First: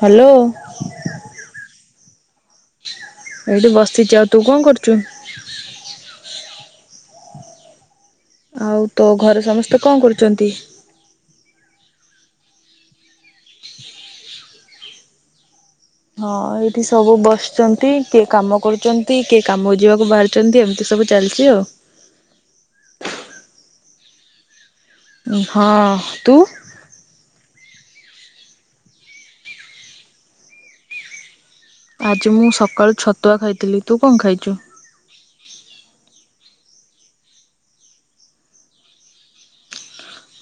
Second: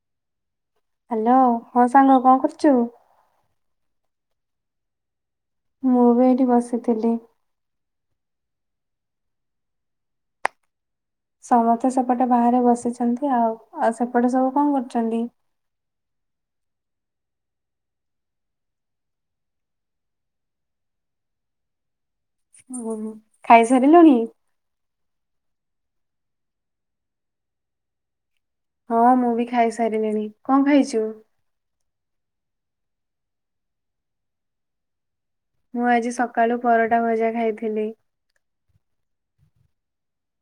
Hello hello, ହଁ ସାଙ୍ଗ କଣ କରୁଛୁ? ଏଇଠି ବସିଛି, ଆଉ ତୁ କଣ କରୁଛୁ? ଲେଖୁଥିଲି। ଆଉ ତ ଘରେ ସମସ୍ତେ କଣ କରୁଛନ୍ତି? ସମସ୍ତେ ସେପଟେ ବାହାରେ ବସିଛନ୍ତି ଆଉ, ଆଉ ସେପଟେ ସବୁ କଣ କରୁଛନ୍ତି? ହଁ, ଏଇଠି ସବୁ ବସିଛନ୍ତି, କିଏ କାମ କରୁଛନ୍ତି, କିଏ କାମ ଯିବାକୁ ବାହାରିଛନ୍ତି, ଏମିତି ସବୁ ଚାଲି ଛି ଆଉ ହ ଖାଇ ସାରିଲଣି? ହଁ, ତୁ? ହଁ ମୁଁ ବି ଖାଇସାରିଲିଣି, କଣ ଖାଇଛୁ? ଆଜି ମୁଁ ସକାଳୁ ଛତୁଆ ଖାଇଥିଲି, ତୁ କଣ ଖାଇଛୁ? ମୁଁ ଆଜି ସକାଳୁ ପରଟା ଭଜା ଖାଇଥିଲି।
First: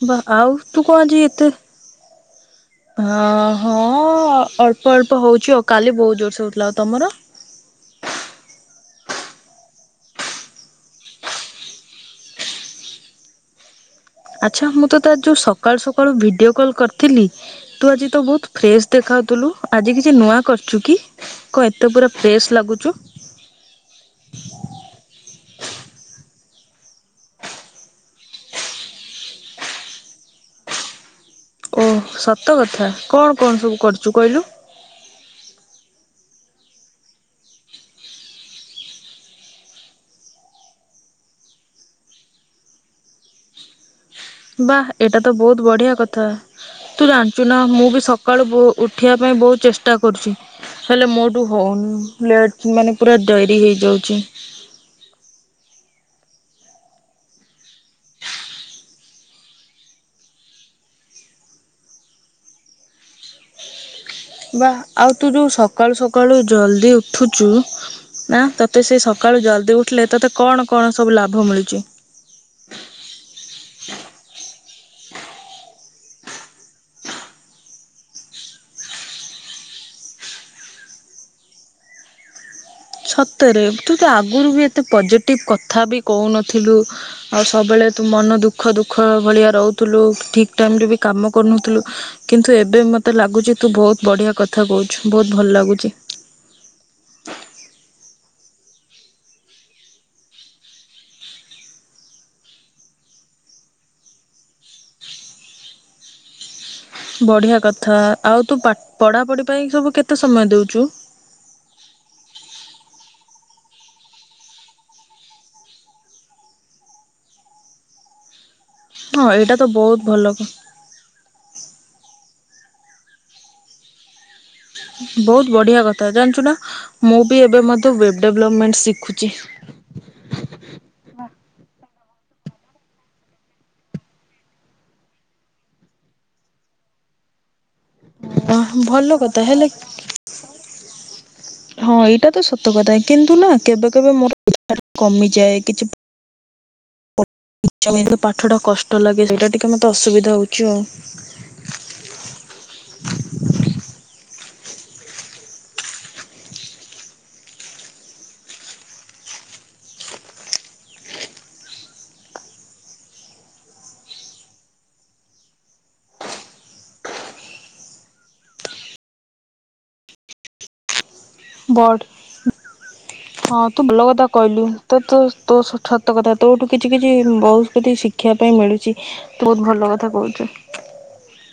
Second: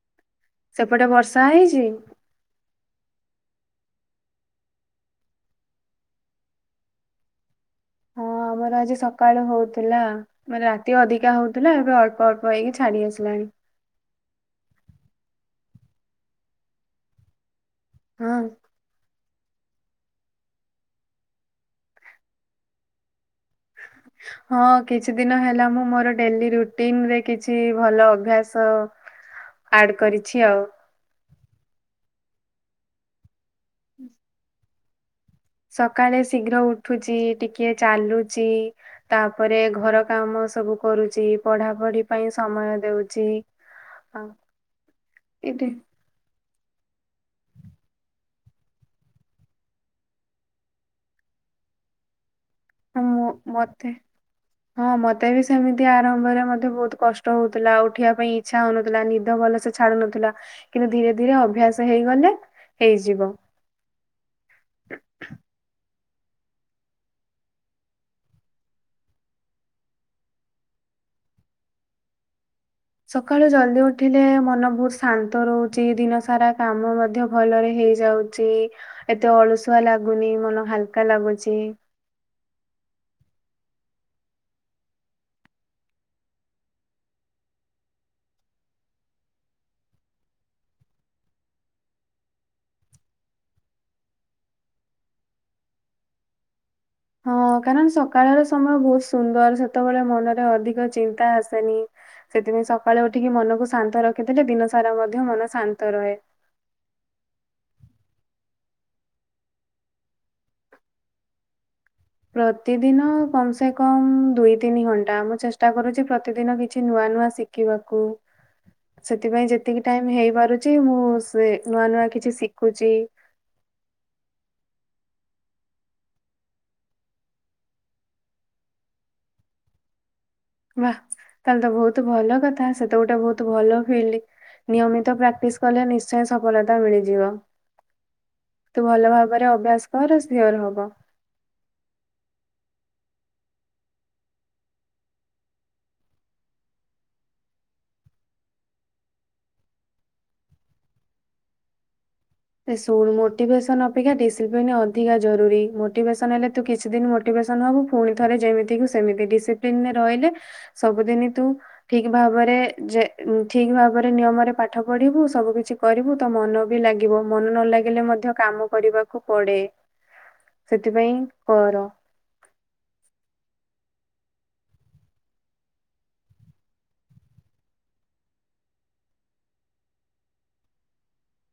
ବା ଆଉ ତୁ କଣ ସେପଟେ ଆଜି ବର୍ଷା ଏତେ ହେଇଛି? ହଁ। ହଁ ଅଳ୍ପ ଅଳ୍ପ ହଉଛି ଆଉ କାଲି ବହୁତ ଜୋରସେ ହଉଥିଲା ଆଉ ତମର। ହଁ ଆମର ଆଜି ସକାଳୁ ହଉଥିଲା ମାନେ ରାତି ଅଧିକା ହଉଥିଲା ଏବେ ଅଳ୍ପ ଅଳ୍ପ ହେଇକି ଛାଡି ଆସିଲାଣି।। ହୁଁ ଆଚ୍ଛା ମୁଁ ତ ତତେ ଯୋଉ ସକାଳୁ ସକାଳୁ ଭିଡିଓ କଲ୍ କରିଥିଲି। ତୁ ଆଜି ତ ହଁ ବହୁତ ଫ୍ରେଶ ଦେଖା ଥିଲୁ ଆଜି କିଛି ନୂଆ କରଚୁ କି କଣ ଏତେ ପୁରା ଫ୍ରେଶ ଲାଗୁଚୁ ହ [inaudible] ହଁ କିଛି ଦିନ ହେଲା ମୁଁ ମୋର ଡେଲି ରୁଟିନ ରେ କିଛି ଭଲ ଅଭ୍ୟାସ ଆଡ କରିଛି ଆଉ। ଓ ସତ କଥା କଣ କଣ ସବୁ କରୁଚୁ କହିଲୁ। ସକାଳେ ଶୀଘ୍ର ଉଠୁଚି ଟିକେ ଚାଲୁଚି ତାପରେ ଘର କାମ। ସବୁ କରୁଚି ପଢାପଢି ପାଇଁ ସମୟ ଦେଉଚି ବା ଏଟା ତ ବହୁତ ବଢିଆ କଥା। ତୁ ଜାଣିଛୁ ନା ମୁଁ ବି ସକାଳୁ ଉଠିବା ପାଇଁ ବହୁତ ଚେଷ୍ଟା କରୁଚି, ହେଲେ ମୋଠୁ ହଉନି ଲେଟ୍ ମାନେ ପୁରା ମୁଁ ଡେରି ମତେ ହେଇଯାଉଛି। ହଁ ମତେ ବି ସେମିତି ଆରମ୍ଭରେ ମଧ୍ୟ ବହୁତ କଷ୍ଟ ହଉଥିଲା ଉଠିବା ପାଇଁ ଇଚ୍ଛା ହଉନଥିଲା ନିଦ ଭଲସେ ଛାଡୁନଥିଲା। ଧୀରେ ଧୀରେ ଅଭ୍ୟାସ ହେଇଗଲେ ହେଇଯିବ, ବା ଆଉ ତୁ ଯୋଉ ସକାଳୁ ସ ଳୁ ଜଲଦି ଉଠୁଛୁ ନା ତତେ ସେ ସକାଳୁ ଜଲଦି ଉଠିଲେ ତତେ କଣ କଣ ସବୁ ଲାଭ ମିଳୁଚି। ସକାଳୁ ଜଲଦି ଉଠିଲେ ମନ ବହୁତ ଶାନ୍ତ ରହୁଚି ଦିନ ସାରା କାମ ମଧ୍ୟ ଭଲରେ ହେଇଯାଉଚି ଏତେ ଅଳସୁଆ ଲା ଲାଗୁନି ମନ ହାଲକା ଲାଗୁଚି। ସତରେ ତୁ ତ ଆଗରୁ ବି ଏତେ ପଜେଟିଭ କଥା ବି କହୁନଥିଲୁ ଆଉ ସବୁବେଳେ। ତୁ ମନ ଦୁଃଖ ଦୁଃଖ ଭଳିଆ ରହୁଥିଲୁ ଠିକ ଟାଇମରେ ବି କାମ କରୁନଥିଲୁ କିନ୍ତୁ ଏବେ। ମତେ ଲାଗୁଚ ତୁ ବହୁତ ବଢିଆ କଥା କହୁଛୁ ବହୁତ ଭଲ ଲାଗୁଚି। [inaudible] ହଁ କାରଣ ସକାଳର ସମୟ ବହୁତ ସୁନ୍ଦର ସେତେବେଳେ ମନରେ ଅଧିକ ଚିନ୍ତା ଆସେନି। ସେଥିପାଇଁ ସକାଳେ ଉଠିକି ମନକୁ ଶାନ୍ତ ରଖିଥିଲେ ଦିନ ସାରା ମଧ୍ୟ ମନ ଶାନ୍ତ ରହେ। ବଢିଆ କଥା ଆଉ ତୁ ପଢାପଢି ପାଇଁ ସବୁ କେତେ ସମୟ ଦଉଚୁ। [inaudible] ପ୍ରତିଦିନ କମ ସେ କମ ଦୁଇ ତିନି ଘଣ୍ଟା ମୁଁ ଚେଷ୍ଟା କରୁଛି ପ୍ରତିଦିନ କିଛି ନୂଆ। ନୂଆ ଶିଖିବାକୁ। ହଁ ସେଥିପାଇଁ ଏଇଟା ତ ଯେତିକି ବହୁତ ଟାଇମ ଭଲ ହେଇପାରୁଛି ମୁଁ ସେ ନୂଆ ନୂଆ କିଛି ଶି ଖୁଛି। ବହୁତ ବଢିଆ କଥା ଜାଣିଛୁ ନା ମୁଁ ବି ଏବେ ମଧ୍ୟ ୱେବ ଡେଭଲପମେଣ୍ଟ ଶିଖୁଛି। ବା ତାହେଲେ ତ ବହୁତ ଭଲ କଥା ସେତ ଗୋଟେ ବହୁତ ଭଲ ଫିଲ୍ଡ। ନିୟମିତ ପ୍ରାକ୍ଟିସ କଲେ ନିଶ୍ଚୟ ସଫଳତା ମିଳିଯିବ। ତୁ ଭଲ କଥା ଭାବରେ ହେଲେ ଅଭ୍ୟାସ କର ସିଓର ହବ। ହଁ ଏଇଟା ତ ସତ କଥା କିନ୍ତୁ ନା କେବେ କେବେ ମୋର କମିଯାଏ କିଛି। ଇଛା ହୁଏନି ପାଠ ଟା କଷ୍ଟ ଲାଗେ ସେଇଟା ଟିକେ ମତେ ଅସୁବିଧା ହଉଛି ଆଉ। ଏ ଶୁଣ ମୋଟିଭସନ ଅପେକ୍ଷା ଡ଼ିସ ଅଧିକା ଜରୁରୀ ମୋଟିଭେସନ ହେଲେ ତୁ କିଛି ଦିନ ମୋଟିଭେସନ ହବୁ ପୁଣି ଥରେ ଯେମିତି କୁ ସେମିତି। ଡିସିପ୍ଲିନ ରେ ରହିଲେ ସବୁ ଦିନ ତୁ ଠିକ୍ ଭାବରେ ଯେ ଠିକ୍ ଭାବରେ ନିୟମ ପାଠ ପଢିବୁ ସବୁ କିିଛି କରିବୁ ତୋ ମନ ବି ଲାଗି ଲାଗିବ ମନ ନ ଲାଗିଲେ ମଧ୍ୟ କାମ କରିବାକୁ ପଡେ ସେଥିପାଇଁ କର ବଡ଼ ହଁ। ତୁ ଭଲ କଥା କହିଲୁ ତ ତ ତୋ ସତ କଥା ତୋଠୁ କିଛି କିଛି ବହୁତ ଶିଖିବା ପାଇଁ ମିଳୁ ରହୁଛି ବହୁତ ଭଲ କଥା କହୁଚି। [inaudible]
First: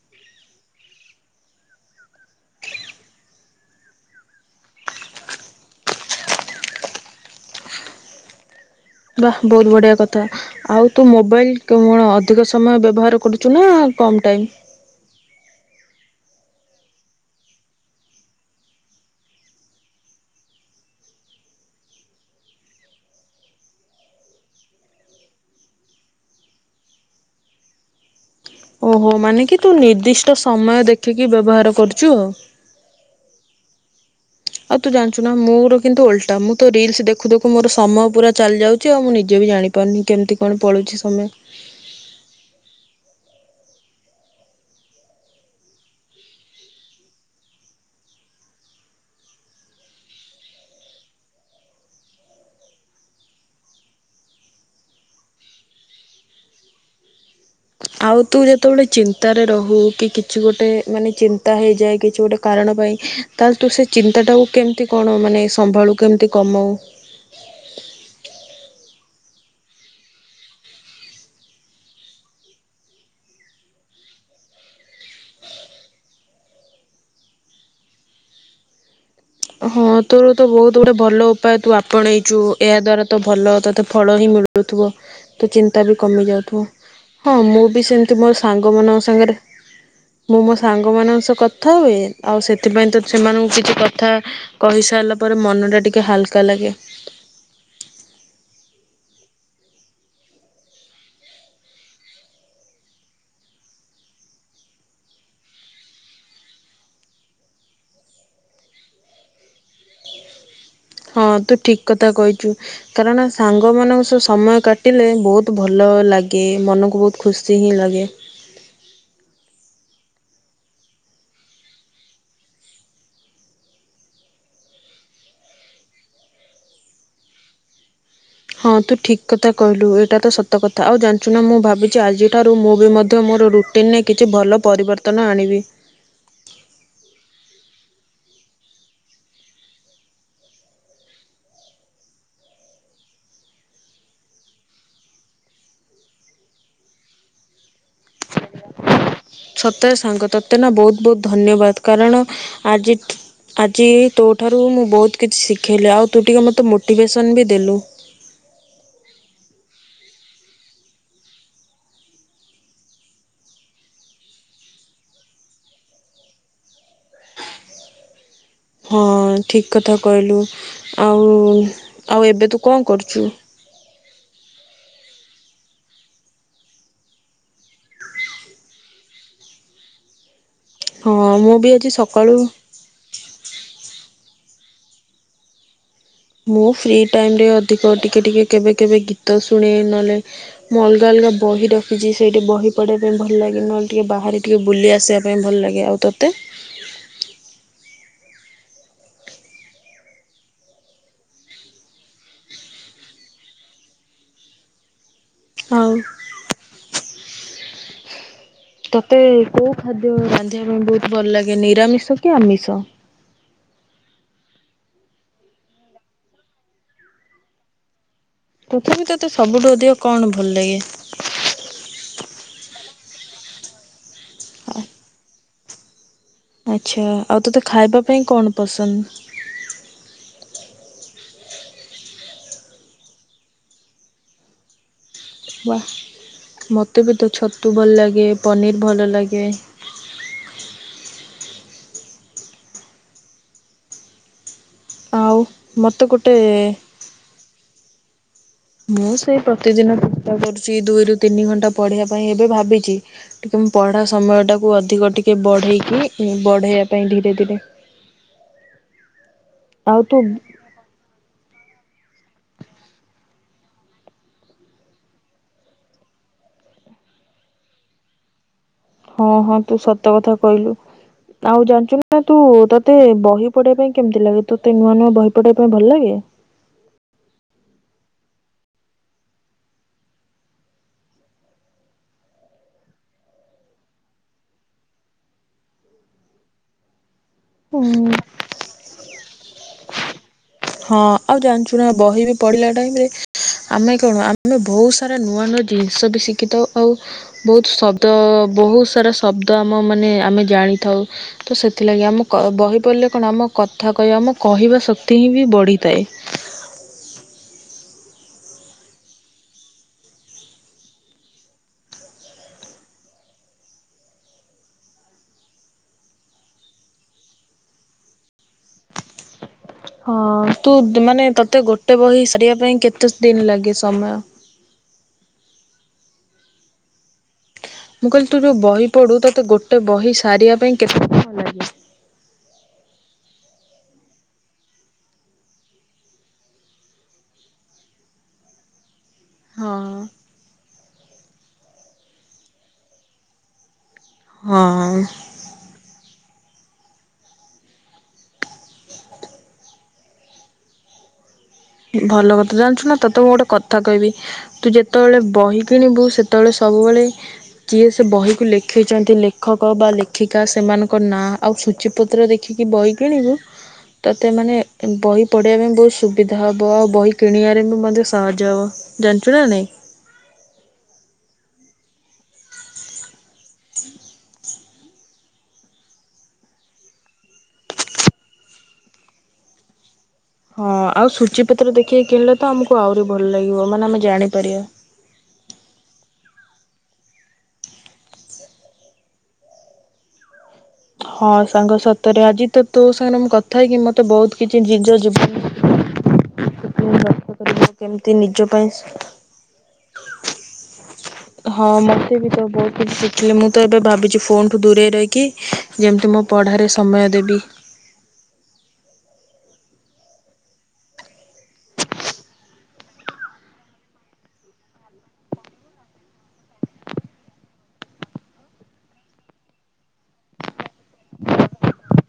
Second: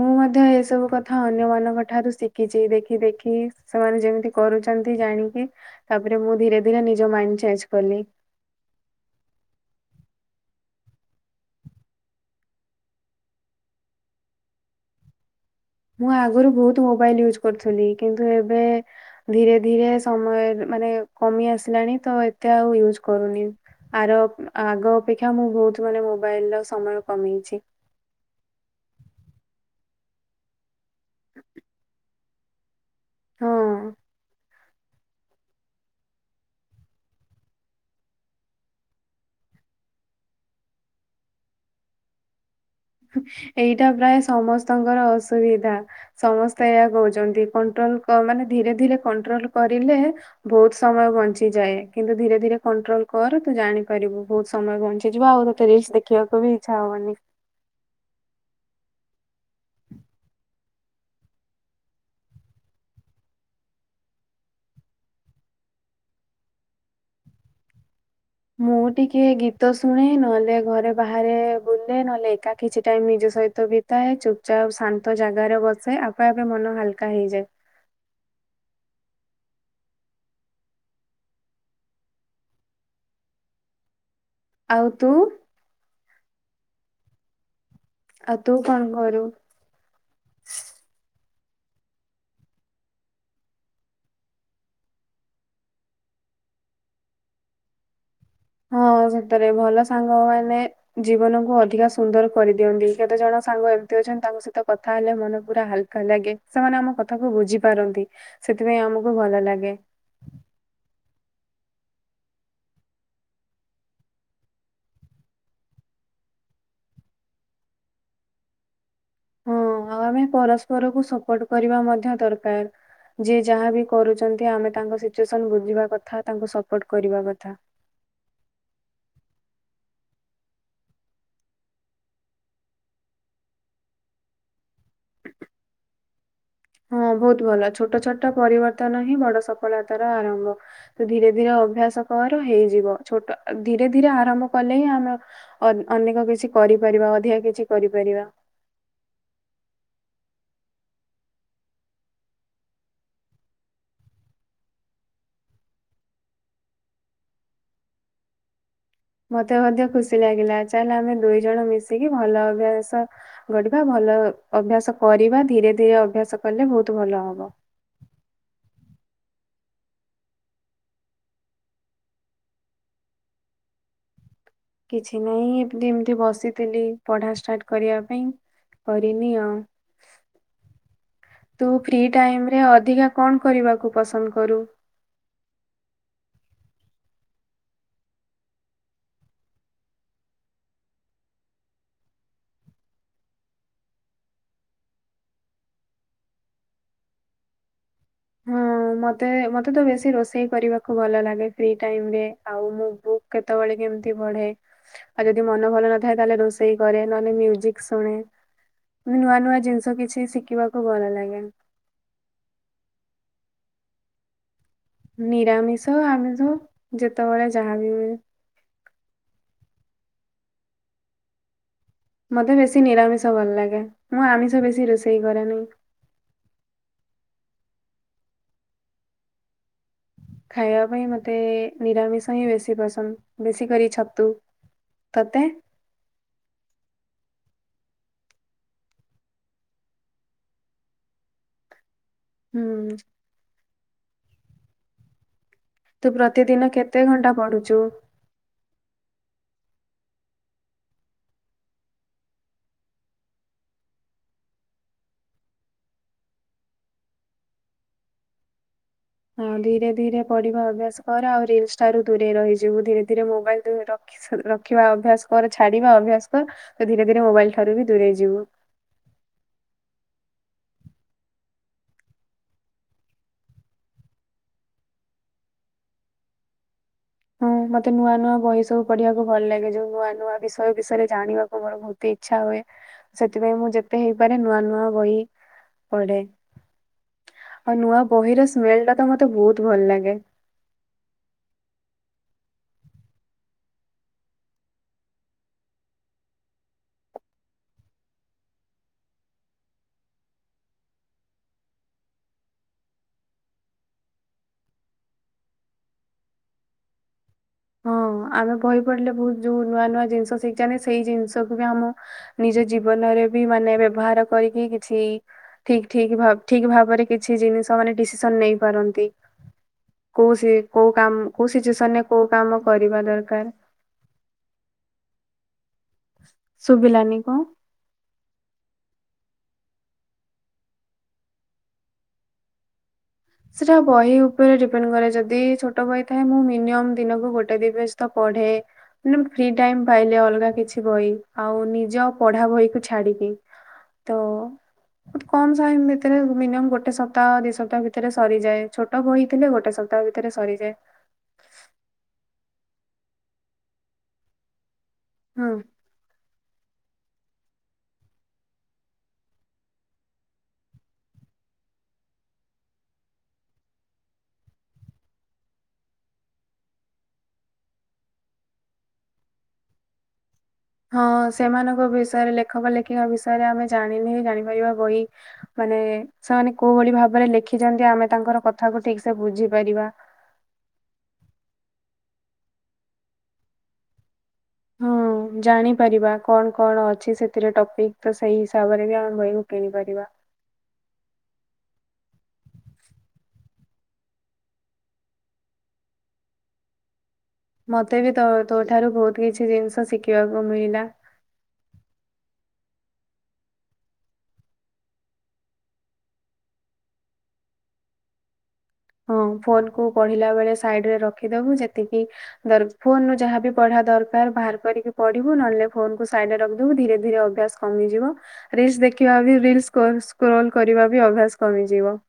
ମୁଁ ମଧ୍ୟ ଏସବୁ କଥା ଅନ୍ୟ ମାନଙ୍କ ଠାରୁ ଶିଖିଚି ଦେଖି ଦେଖି ସେମାନେ ଯେମିତି କରୁ ଛନ୍ତି ଜାଣିକି ତାପରେ ମୁଁ ଧୀରେ ଧୀରେ ନିଜ ମାଇଣ୍ଡ ଚେଞ୍ଜ କଲି। ବା ବହୁତ ବଢିଆ କଥା। ଆଉ ତୁ ମୋବାଇଲ କଣ ଅଧିକ ସମୟ ବ୍ୟବହାର କରୁଛୁ ନା କମ୍ ଟାଇମ୍। [inaudible] ମୁଁ ଆଗରୁ ବହୁତ ମୋବାଇଲ ୟୁଜ୍ କରୁଥିଲି। କିନ୍ତୁ ଏବେ ଧୀରେ ଧୀରେ ସମୟ ମାନେ କମି ଆସିଲାଣି ତ ଏତେ ଆଉ ୟୁଜ୍ କରୁନି। ଆର ଆଗ ଅପେକ୍ଷା ମୁଁ ବହୁତ ମାନେ ମୋବାଇଲ ର ସମୟ କମେଇଛି। ଓହୋ ମାନେ କି ତୁ ନିର୍ଦ୍ଦିଷ୍ଟ ସମୟ ଦେଖିକି ବ୍ୟବହାର କରୁଚୁ ଆଉ। ହଁ। ଆଉ ତୁ ଜାଣିଛୁ ନା ମୋର କିନ୍ତୁ ଓଲଟା ମୁଁ ତ ରିଲସ ଦେଖୁ ଦେଖୁ ମୋର ସମୟ ପୁରା ଚାଲି ଯାଉଛି ଆଉ ମୁଁ ନିଜେ ବି ଜାଣି ପାରୁନି କେମିତି କଣ ପଳଉଛି ସମୟ। [inaudible] ଏଇଟା ପ୍ରାୟ ସମସ୍ତଙ୍କର ଅସୁବିଧା। ସମସ୍ତେ ଏହା କହୁଛନ୍ତି କଣ୍ଟ୍ରୋଲ ମାନେ ଧୀରେ ଧୀରେ କଣ୍ଟ୍ରୋଲ କରିଲେ ବହୁତ ସମୟ ବଞ୍ଚିଯାଏ। କିନ୍ତୁ ଧୀରେ ଧୀରେ କଣ୍ଟ୍ରୋଲ କର ତୁ ଜାଣିପାରିବୁ ବହୁତ ସମୟ ବଞ୍ଚିଯିବ ଆଉ ତୋତେ ରିଲସ ଦେଖିବାକୁ ବି ଇଚ୍ଛା ହବନି। ଆଉ ତୁ ଯେତେବେଳେ ଚିନ୍ତାରେ ରହୁ କି କିଛି ଗୋଟେ ମାନେ ଚିନ୍ତା ହେଇଯାଏ କିଛି ଗୋଟେ କାରଣ ତାହେଲେ ତୁ ସେ ଚିନ୍ତାଟାକୁ କେମିତି କଣ ମାନେ ସମ୍ଭାଳୁ କେମିତି କମାଉ? [inaudible] ମୁଁ ଟିକେ ଗୀତ ଶୁଣେ ନହେଲେ ଘରେ ବାହାରେ ବୁଲେ ନହେଲେ ଏକା କିଛି ଟାଇମ୍ ନିଜ ସହିତ ବିତାଏ। ଚୁପଚାପ ଶାନ୍ତ ଜାଗାରେ ବସେ ଆପେ ଆପେ ମନ ହାଲକା ହେଇଯାଏ। [inaudible] ହଁ ତୋର ତ ବହୁତ ଗୋଟେ ଭଲ ଉପାୟ ତୁ ଆପଣେଇଛୁ ଏହା ଦ୍ଵାରା ତ ଭଲ ତତେ ଫଳ ହିଁ ଆଉ ମିଳୁଥିବ। ତୁ ତ ଚିନ୍ତା ବି କମି ଯାଉଥିବ। ହଁ ମୁଁ ବି ସେମତି ମୋ ଆଉ ତୁ ସାଙ୍ଗ କଣ ମାନଙ୍କ କରୁ? ସାଙ୍ଗରେ ମୁଁ ମୋ ସାଙ୍ଗମାନଙ୍କ ସହ କ କଥା ହୁଏ। ଆଉ ସେଥିପାଇଁ ତ ସେମାନଙ୍କୁ କିଛି କ କହିସାରିଲା ପରେ ମନଟା ଟିକେ ହାଲକା ଲାଗେ। ହଁ ସେଥିରେ ଭଲ ସାଙ୍ଗ ମାନେ ଜୀବନ କୁ ଅଧିକା ସୁନ୍ଦର କରିଦିଅନ୍ତି। କେତେ ଜଣ ସାଙ୍ଗ ଏମିତି ଅଛନ୍ତି ତାଙ୍କ ସହିତ କଥା ହେଲେ ମନ ପୁରା ହାଲକା ଲାଗେ। ସେମାନେ ଆମ କଥା କ ବୁଝି ପାରନ୍ତି। ସେଥିପାଇଁ ଆମକୁ ଭଲ ଲାଗେ। ହଁ ତୁ ଠିକ କଥା କହିଛୁ। କାରଣ ସାଙ୍ଗ ମାନଙ୍କ ସବ ସମୟ କାଟିଲେ ବହୁତ ଭଲ ଲାଗେ ମନକୁ ବହୁତ ଖୁସି ହିଁ ଲାଗେ। ହଁ ଆଉ ଆମେ ପରସ୍ପରକୁୁ ସପୋର୍ଟ କରିବା ମଧ୍ୟ ଦରକାର। ଯିଏ ଯାହାବି କରୁଛନ୍ତି ଆମେ ତାଙ୍କ ସିଚୁଏସନ ବୁଝିବା କଥା ତାଙ୍କୁ ସପୋର୍ଟ କରିବା କଥା। [inaudible] ହଁ ତୁ ଠିକ କଥା କହିଲୁ ଏଇଟା ତ ସତ କଥା। ଆଉ ଜାଣିଛୁ ନା ମୁଁ ଭାବିଛି ଆଜିଠାରୁ ମୁଁ ବି ମଧ୍ୟ ମୋର ରୁଟିନରେ କିଛି ଭଲ ପରିବର୍ତ୍ତନ ଆଣିବି। [inaudible] ହଁ ବହୁତ ଭଲ ଛୋଟ ଛୋଟ ପରିବର୍ତ୍ତନ ହିଁ ବଡ ସଫଳତାର ଆରମ୍ଭ। ତ ଧୀରେ ଧୀରେ ଅ ଅଭ୍ୟାସ କର ହେଇଯିବ। ଛୋଟ ଧୀରେ ଧୀରେ ଆରମ୍ଭ କଲେ ହିଁ ଆମେ ଅନେ ଅନେକ କିଛି କ କରିପାରିବା ଅଧିକା କିଛି କରିପାରିବା। ସତରେ ସାଙ୍ଗ ତତେ ନା ବହୁତ ବହୁତ ଧନ୍ୟବାଦ। କାରଣ ଆଜି ଆଜି ତୋଠାରୁ ମୁଁ ବହୁତ କିଛି ଶିଖିଲି। ଆଉ ତୁ ଟିକେ ମୋତେ ମୋଟିଭେସନ୍ ବି ଦେଲୁ। [inaudible] ମତେ ମଧ୍ୟ ଖୁସି ଲାଗିଲା। ଚାଲେ ଆମେ ଦୁଇ ଜଣ ମିଶିକି ଭଲ ଅଭ୍ୟାସ ଗଢ଼ିବା। ଭଲ ଭଲ ଅଭ୍ୟାସ କରିବା ଧୀରେ ଧୀରେ ଅଭ୍ୟାସ କଲେ ବହୁତ ଭଲ ହବ। ହଁ ଠିକ କଥା କହିଲୁ। ଆଉ ଆଉ ଏବେ ତୁ କଣ କରୁଚୁ? କିଛି ନାହିଁ ଏମତି ଏମିତି ବସିଥିଲି ପଢା ଷ୍ଟାର୍ଟ କରିବା ପାଇଁ। କରିନି ଆଉ। ହଁ ମୁଁ ତୁ ବି ଆଜି ଫ୍ରି ସକାଳୁ ଟାଇମରେ ଅଧିକା କଣ କରିବାକୁ ପସନ୍ଦ କ କରୁ ମୁଁ ଫ୍ରି ଟାଇମରେ ଅଧିକ ଟିକେ ଟିକେ କେବେ କେବେ ଗୀତ ଶୁଣେ ନହେଲେ ମୁଁ ଅଲଗା ଅଲଗା ବହି ରଖିଚି ସେଇଠି ବହି ପଢିବା ପାଇଁ ଭଲ ଲାଗେ, ନହେଲେ ଟିକେ ବାହାରେ ଟିକେ ବୁଲି ଆସିବା ପାଇଁ ଭଲଲାଗେ, ଆଉ ତୋତେ? ହଁ ମତେ ମତେ ତ ବେଶୀ ରୋଷେଇ କରିବାକୁ ଭଲଲାଗେ ଫ୍ରି ଟାଇମରେ ଆଉ ମୁଁ ବୁକ୍ କେତବେଳେ କେମତି ପଢେ, ଆଉ ଯଦି ମନ ଆଉ ଭଲ ନଥାଏ ତାହେଲେ ରୋଷେଇ କରେ, ନହେନେ ମ୍ୟୁଜିକ୍ ଶୁଣେ। ତତେ ନୂଆ ନୂଆ କୋଉ ଜିନିଷ ଖାଦ୍ୟ କିଛି ରାନ୍ଧିବା ଶିଖିବାକୁ ପାଇଁ ବହୁତ ଭଲ ଲାଗେ ନିରାମିଷ କି ଆମିଷ? ନିରାମିଷ ଆମିଷ ଯେତେବେଳେ ଯାହାବି ହୁଏ। ପୃଥିବି ତତେ ସବୁଠୁ ଅଧିକ କଣ ଭଲ ଲାଗେ? ମୋତେ ବେଶୀ ନିରାମିଷ ଭଲ ଲାଗେ। ମୁଁ ଆମିଷ ବେଶୀ ରୋଷେଇ କରେନି। ଆଚ୍ଛା ଆଉ ତୋତେ ଖାଇବା ପାଇଁ କଣ ପସନ୍ଦ? ଖାଇବା ପାଇଁ ମତେ ନିରାମିଷ ହିଁ ବେଶୀ ପସନ୍ଦ। ବେଶୀକରି ଛତୁ ତତେ ବା ମୋତେ ବି ଦେ ଛତୁ ଭଲ ଲାଗେ ପନିର୍ ଭଲ ଲାଗେ ହୁଁ। ଆଉ। ମୋତେ ତୁ ପ୍ରତିଦିନ ଗୋଟେ କେତେ ଘଣ୍ଟା ପଢୁଛୁ? ମୁଁ ସେଇ ପ୍ରତିଦିନ ଚେଷ୍ଟା କରୁଛି ଦୁଇରୁ ତିନି ଘଣ୍ଟା ପଢିବା ପାଇଁ ଏବେ ଭାବିଛି ଟିକେ ପଢା ସମୟ ଟାକୁ ଅଧିକ ଟିକେ ବଢେଇକି ବଢେଇବା ପାଇଁ ଧୀରେ ଧୀରେ ହଁ ଧୀରେ ଆଉ ତୁ ଧୀରେ ପଢିବା ଅଭ୍ୟାସ କର ଆଉ ରିଲ୍ସ ଠାରୁ ଦୂରେଇ ରହିଯିବୁ ଧୀରେ ଧୀରେ ମୋବାଇଲ୍ ରଖିବା ଅଭ୍ୟାସ କର ଛାଡିବା ଅଭ୍ୟାସ କର। ତ ଧୀରେ ଧୀରେ ମୋବାଇଲ ଠାରୁ ବି ଦୂରେଇ ଯିବୁ। ହଁ ହଁ ତୁ ସତ କଥା କହିଲୁ। ଆଉ ଜାଣିଛୁ ନା ତୁ ତୋତେ ବହି ପଢେଇବା ପାଇଁ କେମିତି ଲାଗେ? ତୋତେ ନୂଆ ନୂଆ ବହି ପଢେଇବା ପାଇଁ ଭଲ ଲାଗେ? ହଁ। ମୋତେ ନୂଆ ନୂଆ ବହି ସବୁ ପଢିବାକୁ ଭଲ ଲାଗେ। ଯୋଉ ନୂଆ ନୂଆ ବିଷୟ ବିଷୟରେ ଜାଣିବାକୁ ମୋର ବହୁତ ଇଚ୍ଛା ହୁଏ। ସେଥିପାଇଁ ମୁଁ ଯେତେ ହେଇପାରେ ନୂଆ ନୂଆ ବହି ପଢେ। ଆଉ ନୂଆ ବହିର ସ୍ମେଲ ଟା ତ ମତେ ବହୁତ ଭଲ ଲାଗେ। ହଁ ଆଉ ଜାଣିଛୁ ନା ବହି ବି ପଢିଲା ଟାଇମରେ ଆମେ କଣ ଆମେ ବହୁତ ସାରା ନୂଆ ନୂଆ ଜିନିଷ ବି ଶିଖିଥାଉ ଆଉ ବହୁତ ଶବ୍ଦ ବହୁତ ସାରା ଶବ୍ଦ ଆମ ମାନେ ଆମେ ଜାଣିଥାଉ, ତ ସେଥିଲାଗି ଆମ କ ବହି ପଡ଼ିଲେ କଣ ଆମ କଥା କହିବା ମୋ କହିବା ଶକ୍ତି ହିଁ ବି ବଢ଼ିଥାଏ। ହଁ ଆମେ ବହି ପଢିଲେ ବହୁତ ଯୋଉ ନୂଆ ନୂଆ ଜିନିଷ ଶିଖିଚେ ଆମେ ସେଇ ଜିନିଷକୁ ବି ଆମ ନିଜ ଜୀବନ ବନରେ ବି ମାନେ ବ୍ୟବହାର କରିକି କିଛି ଠିକ୍ ଠିକ୍ ଭା-ଠିକ୍ ଭାବରେ କିଛି ଜିନିଷ ମାନେ ଡିସିସନ୍ ନେଇ ପାରନ୍ତି। ହଁ ତୁ ଦ ମାନେ ତତେ ଗୋଟେ ସିଚୁଏସନରେ ବହି କୋଉ କରିବା କାମ ପାଇଁ କେତେ ଦରକାର ଦିନ ଲାଗେ ସମୟ? ଶୁଭିଲାନି କ ମୁଁ କହିଲି ତୁ ଯୋଉ ବହି ପଢୁ ତୋତେ ଗୋଟେ ବହି ସାରିବା ପାଇଁ କେତେ ସମୟ ଲାଗେ? ସେଟା ବହି ଉପରେ ଡିପେଣ୍ଡ କରେ ଯଦି ଛୋଟ ବହି ଥାଏ। ମୁଁ ମିନିମମ୍ ଦିନକୁ ଗୋଟେ ଦି ପେଜ ତ ପଢେ ନୁ ଫ୍ରି ହଁ ଟାଇମ ପାଇଲେ ଅଲଗା କିଛି ବହି ଆଉ ନିଜ ପଢା ବହି କୁ ଛାଡିକି ହଁ। ସେଟା ମିନିୟମ ଗୋଟେ ସପ୍ତାହ ଦି ସପ୍ତାହ ଭି ଭିତରେ ସରିଯାଏ ଛୋଟ ବୋହି ଥିଲେ ଗୋଟେ ସପ୍ତାହ ଭିତରେ ସରିଯାଏ। ଭଲ କଥା ଜାଣିଛୁ ନା ତତେ ମୁଁ ଗୋଟେ କଥା କହିବି ତୁ ଯେତେବେଳେ ହୁଁ ବହି କିଣିବୁ ସେତେବେଳେ ସବୁବେଳେ କିଏ ସେ ବହିକୁ ଲେଖିଚନ୍ତି ଲେଖକ ବା ଲେଖିକା ସେମାନଙ୍କ ନାଁ। ଆଉ ସୂଚୀପୁତ୍ର ଦେଖିକି ବହି କିଣିବୁ ତତେ ମାନେ ବହି ପଢ଼ିବା ପାଇଁ ବୋହୁତ ସୁବି ହବ ଆଉ ବହି କିଣିବାରେ ବି ମଧ୍ୟ ସହଜ ହବ ଜାଣିଚୁ ନା ନାଇଁ? ହଁ ସେମାନଙ୍କ ବିଷୟରେ ଲେଖକ ଲେଖିକା ବିଷୟରେ ଆମେ ଜାଣିନେ ଜାଣିପାରିବା ବହି ମାନେ ସେମାନେ କୋଉ ଭଳି ଭାବରେ ଲେଖିଚନ୍ତି ଆମେ ତାଙ୍କର କଥାକୁ ଠିକସେ ବୁଝିପାରିବା। ହଁ ଆଉ ସୁଚି ପତ୍ର ଦେଖିକି କିଣିଲେ ତ ଆମକୁ ଆହୁରି ଭଲ ଲାଗିବ ମାନେ ଆମେ ଜାଣି ହଁ ଜାଣିପାରିବା। କଣ କଣ ଅଛି ସେଥିରେ ଟପିକ୍ ତ ସେଇ ହିସାବରେ ବି ଆମେ ବହିକୁ କିଣିପାରିବା। ହଁ ସାଙ୍ଗ ସତରେ ଆଜି ତ ତୋ ସାଙ୍ଗରେ ମୁଁ କଥା ହେଇକି ମତେ ବୋହୁତ କିଛି ଜିଜ ଯିବନି [inaudible] ହେତିକି ରଖ। ମତେ ବି ତ ତୋ ଠାରୁ ବୋହୁତ କିଛି ଜିନିଷ ଶିଖିବାକୁ ମିଳିଲା। ହଁ ମତେ ବି ତ ବୋହୁତ କିଛି ଶିଖିଲି ମୁଁ ତ ଏବେ ଭାବିଛି ଫୋନଠୁ ଦୂରେଇ ରହିକି ଯେମତି ମୋ ପଢ଼ାରେ ସମୟ ଦେବି। [inaudible] ହଁ ଫୋନକୁ ପଢିଲା ବେଳେ ସାଇଡରେ ରଖିଦବୁ ଯେତିକି ଦର-ଫୋନରୁ ଯାହାବି ପଢିବା ଦ ଦରକାର ବାହାର କରିକି ପଢ଼ିବୁ ନହେଲେ ନାଇଁ ଫୋନକୁ ସାଇଡରେ ରଖିଦୋବୁ ଧୀରେ ଧୀରେ ଅଭ୍ୟାସ କମିଯିବ ରିଲସ ଦେ ଦେଖିବା ବି ରିଲସ ସ୍କୋ-ସ୍କରୋଲ୍ କରିବା ବି ଅଭ୍ୟାସ କମିଯିବ।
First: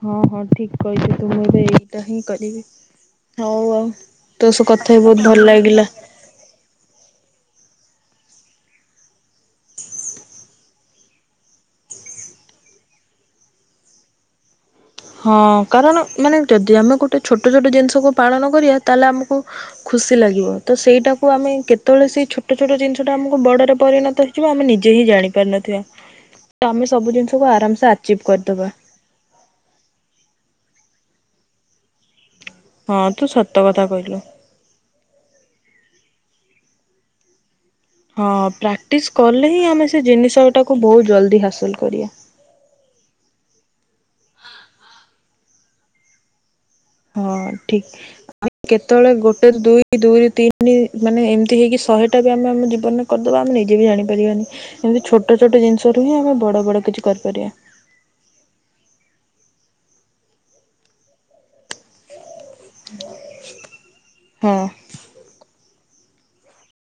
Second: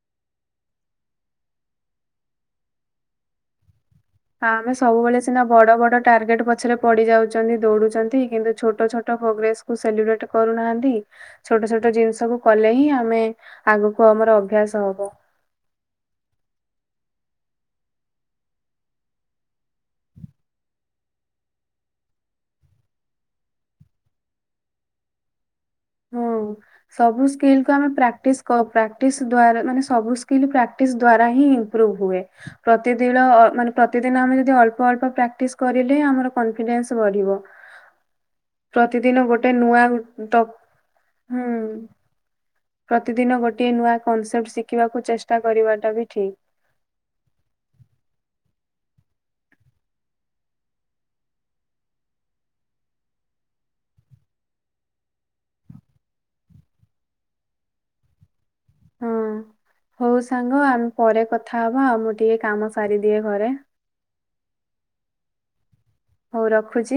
ହଁ ହଁ ଠିକ କହିଚ ତୁ ମୁଁ ଏବେ ଏଇଟା ହିଁ କରିବି ହଉ ଆଉ। ତୋ ସହ ଆମେ କଥା ହେଇ ସବୁବେଳେ ବହୁତ ଭଲ ସିନା ବଡ ଲାଗିଲା। ବଡ ଟାର୍ଗେଟ୍ ପଛରେ ପଡିଯାଉଚନ୍ତି ଦୋଉଡ଼ୁଚନ୍ତି କିନ୍ତୁ ଛୋଟ ଛୋଟ ପ୍ରୋଗ୍ରେସକୁ ସେଲିବ୍ରେଟ୍ କରୁନାହାନ୍ତି ଛୋଟ ଛୋଟ ଜିନିଷକୁ କଲେ କଲେ ହିଁ ଆମେ ଆଗକୁ ଆମର ଅଭ୍ୟାସ୍ ହଁ କାରଣ ମାନେ ଯଦି ଆମେ ଗୋ ଗୋଟେ ଛୋଟ ଛୋଟ ଜିନିଷକୁ ପାଳନ କରିବା ତାହେଲେ ଆମକୁ ଖୁସି ଲାଗିବ ତ ସେଇଟାକୁ ଆମେ କେତେବେଳେ ସେଇ ଛୋଟ ଛୋଟ ଜିନିଷଟା ଆମକୁ ବଡ଼ରେ ପରିଣତ ହେଇିଯିବ ଆମେ ନିଜେ ହିଁ ଜାଣିପାରି ନଥି ହଁ ସବୁ ସ୍କିଲକୁ ଆରାମସେ ଆମେ ଆଚିଭ୍ ପ୍ରାକ୍ଟିସ କରିଦେବା। କ-ପ୍ରାକ୍ଟିସ ଦ୍ଵାରା-ମାନେ ସବୁ କିନ୍ତୁ ପ୍ରାକ୍ଟିସ୍ ଦ୍ୱାରା ହିଁ ଇମ୍ପ୍ରୁଭ୍ ହୁଏ। ହଁ ପ୍ରତିଦିଳ ତୁ ସତ ଅ-ମାନେ କଥା କହିଲୁ। ପ୍ରତିଦିନ ଆମେ ଯଦି ଅଳ୍ପ ଅଳ୍ପ ପ୍ରାକ୍ଟିସ୍ କରିଲେ ହିଁ ଆମର କନଫିଡେନସ୍ ବଢିବ। ହଁ ପ୍ରାକ୍ଟିସ୍ ପ୍ରତିଦିନ କଲେ ଗୋଟେ ହିଁ ନୂଆ ଆମେ ସେ ଟ ଜିନିଷଟାକୁ ବୋହୁତ ଜଲଦି ହୁଁ ହାସଲ କରିବା। ପ୍ରତିଦିନ ଗୋଟିଏ ନୂଆ କନସେପଟ୍ ଶିଖିବାକୁ ଚେଷ୍ଟା କରିବାଟା ବି ଠିକ୍। ହଁ ଠିକ। କେତେବେଳେ ଗୋଟେରୁ ଦୁଇ ଦୁଇରୁ ତିନି ମାନେ ଏମତି ହେଇକି ଶହେଟା ବି ଆମେ ଆମ ଜୀବନରେ କରିଦବା ନିଜେ ବି ଜାଣିପାରିବାନି ଏମିତି ଛୋଟ ଛୋଟ ଜିନିଷରୁ ହିଁ ଆମେ ବଡ ବଡ କିଛି କରିପାରିବା। ହଁ ହୋଉ ସାଙ୍ଗ ଆମେ ପରେ କଥା ହବା ଆଉ ମୁଁ ଟିକେ କାମ ସାରିଦିଏ ଘରେ। ହଁ। ହୋଉ ରଖୁଚି।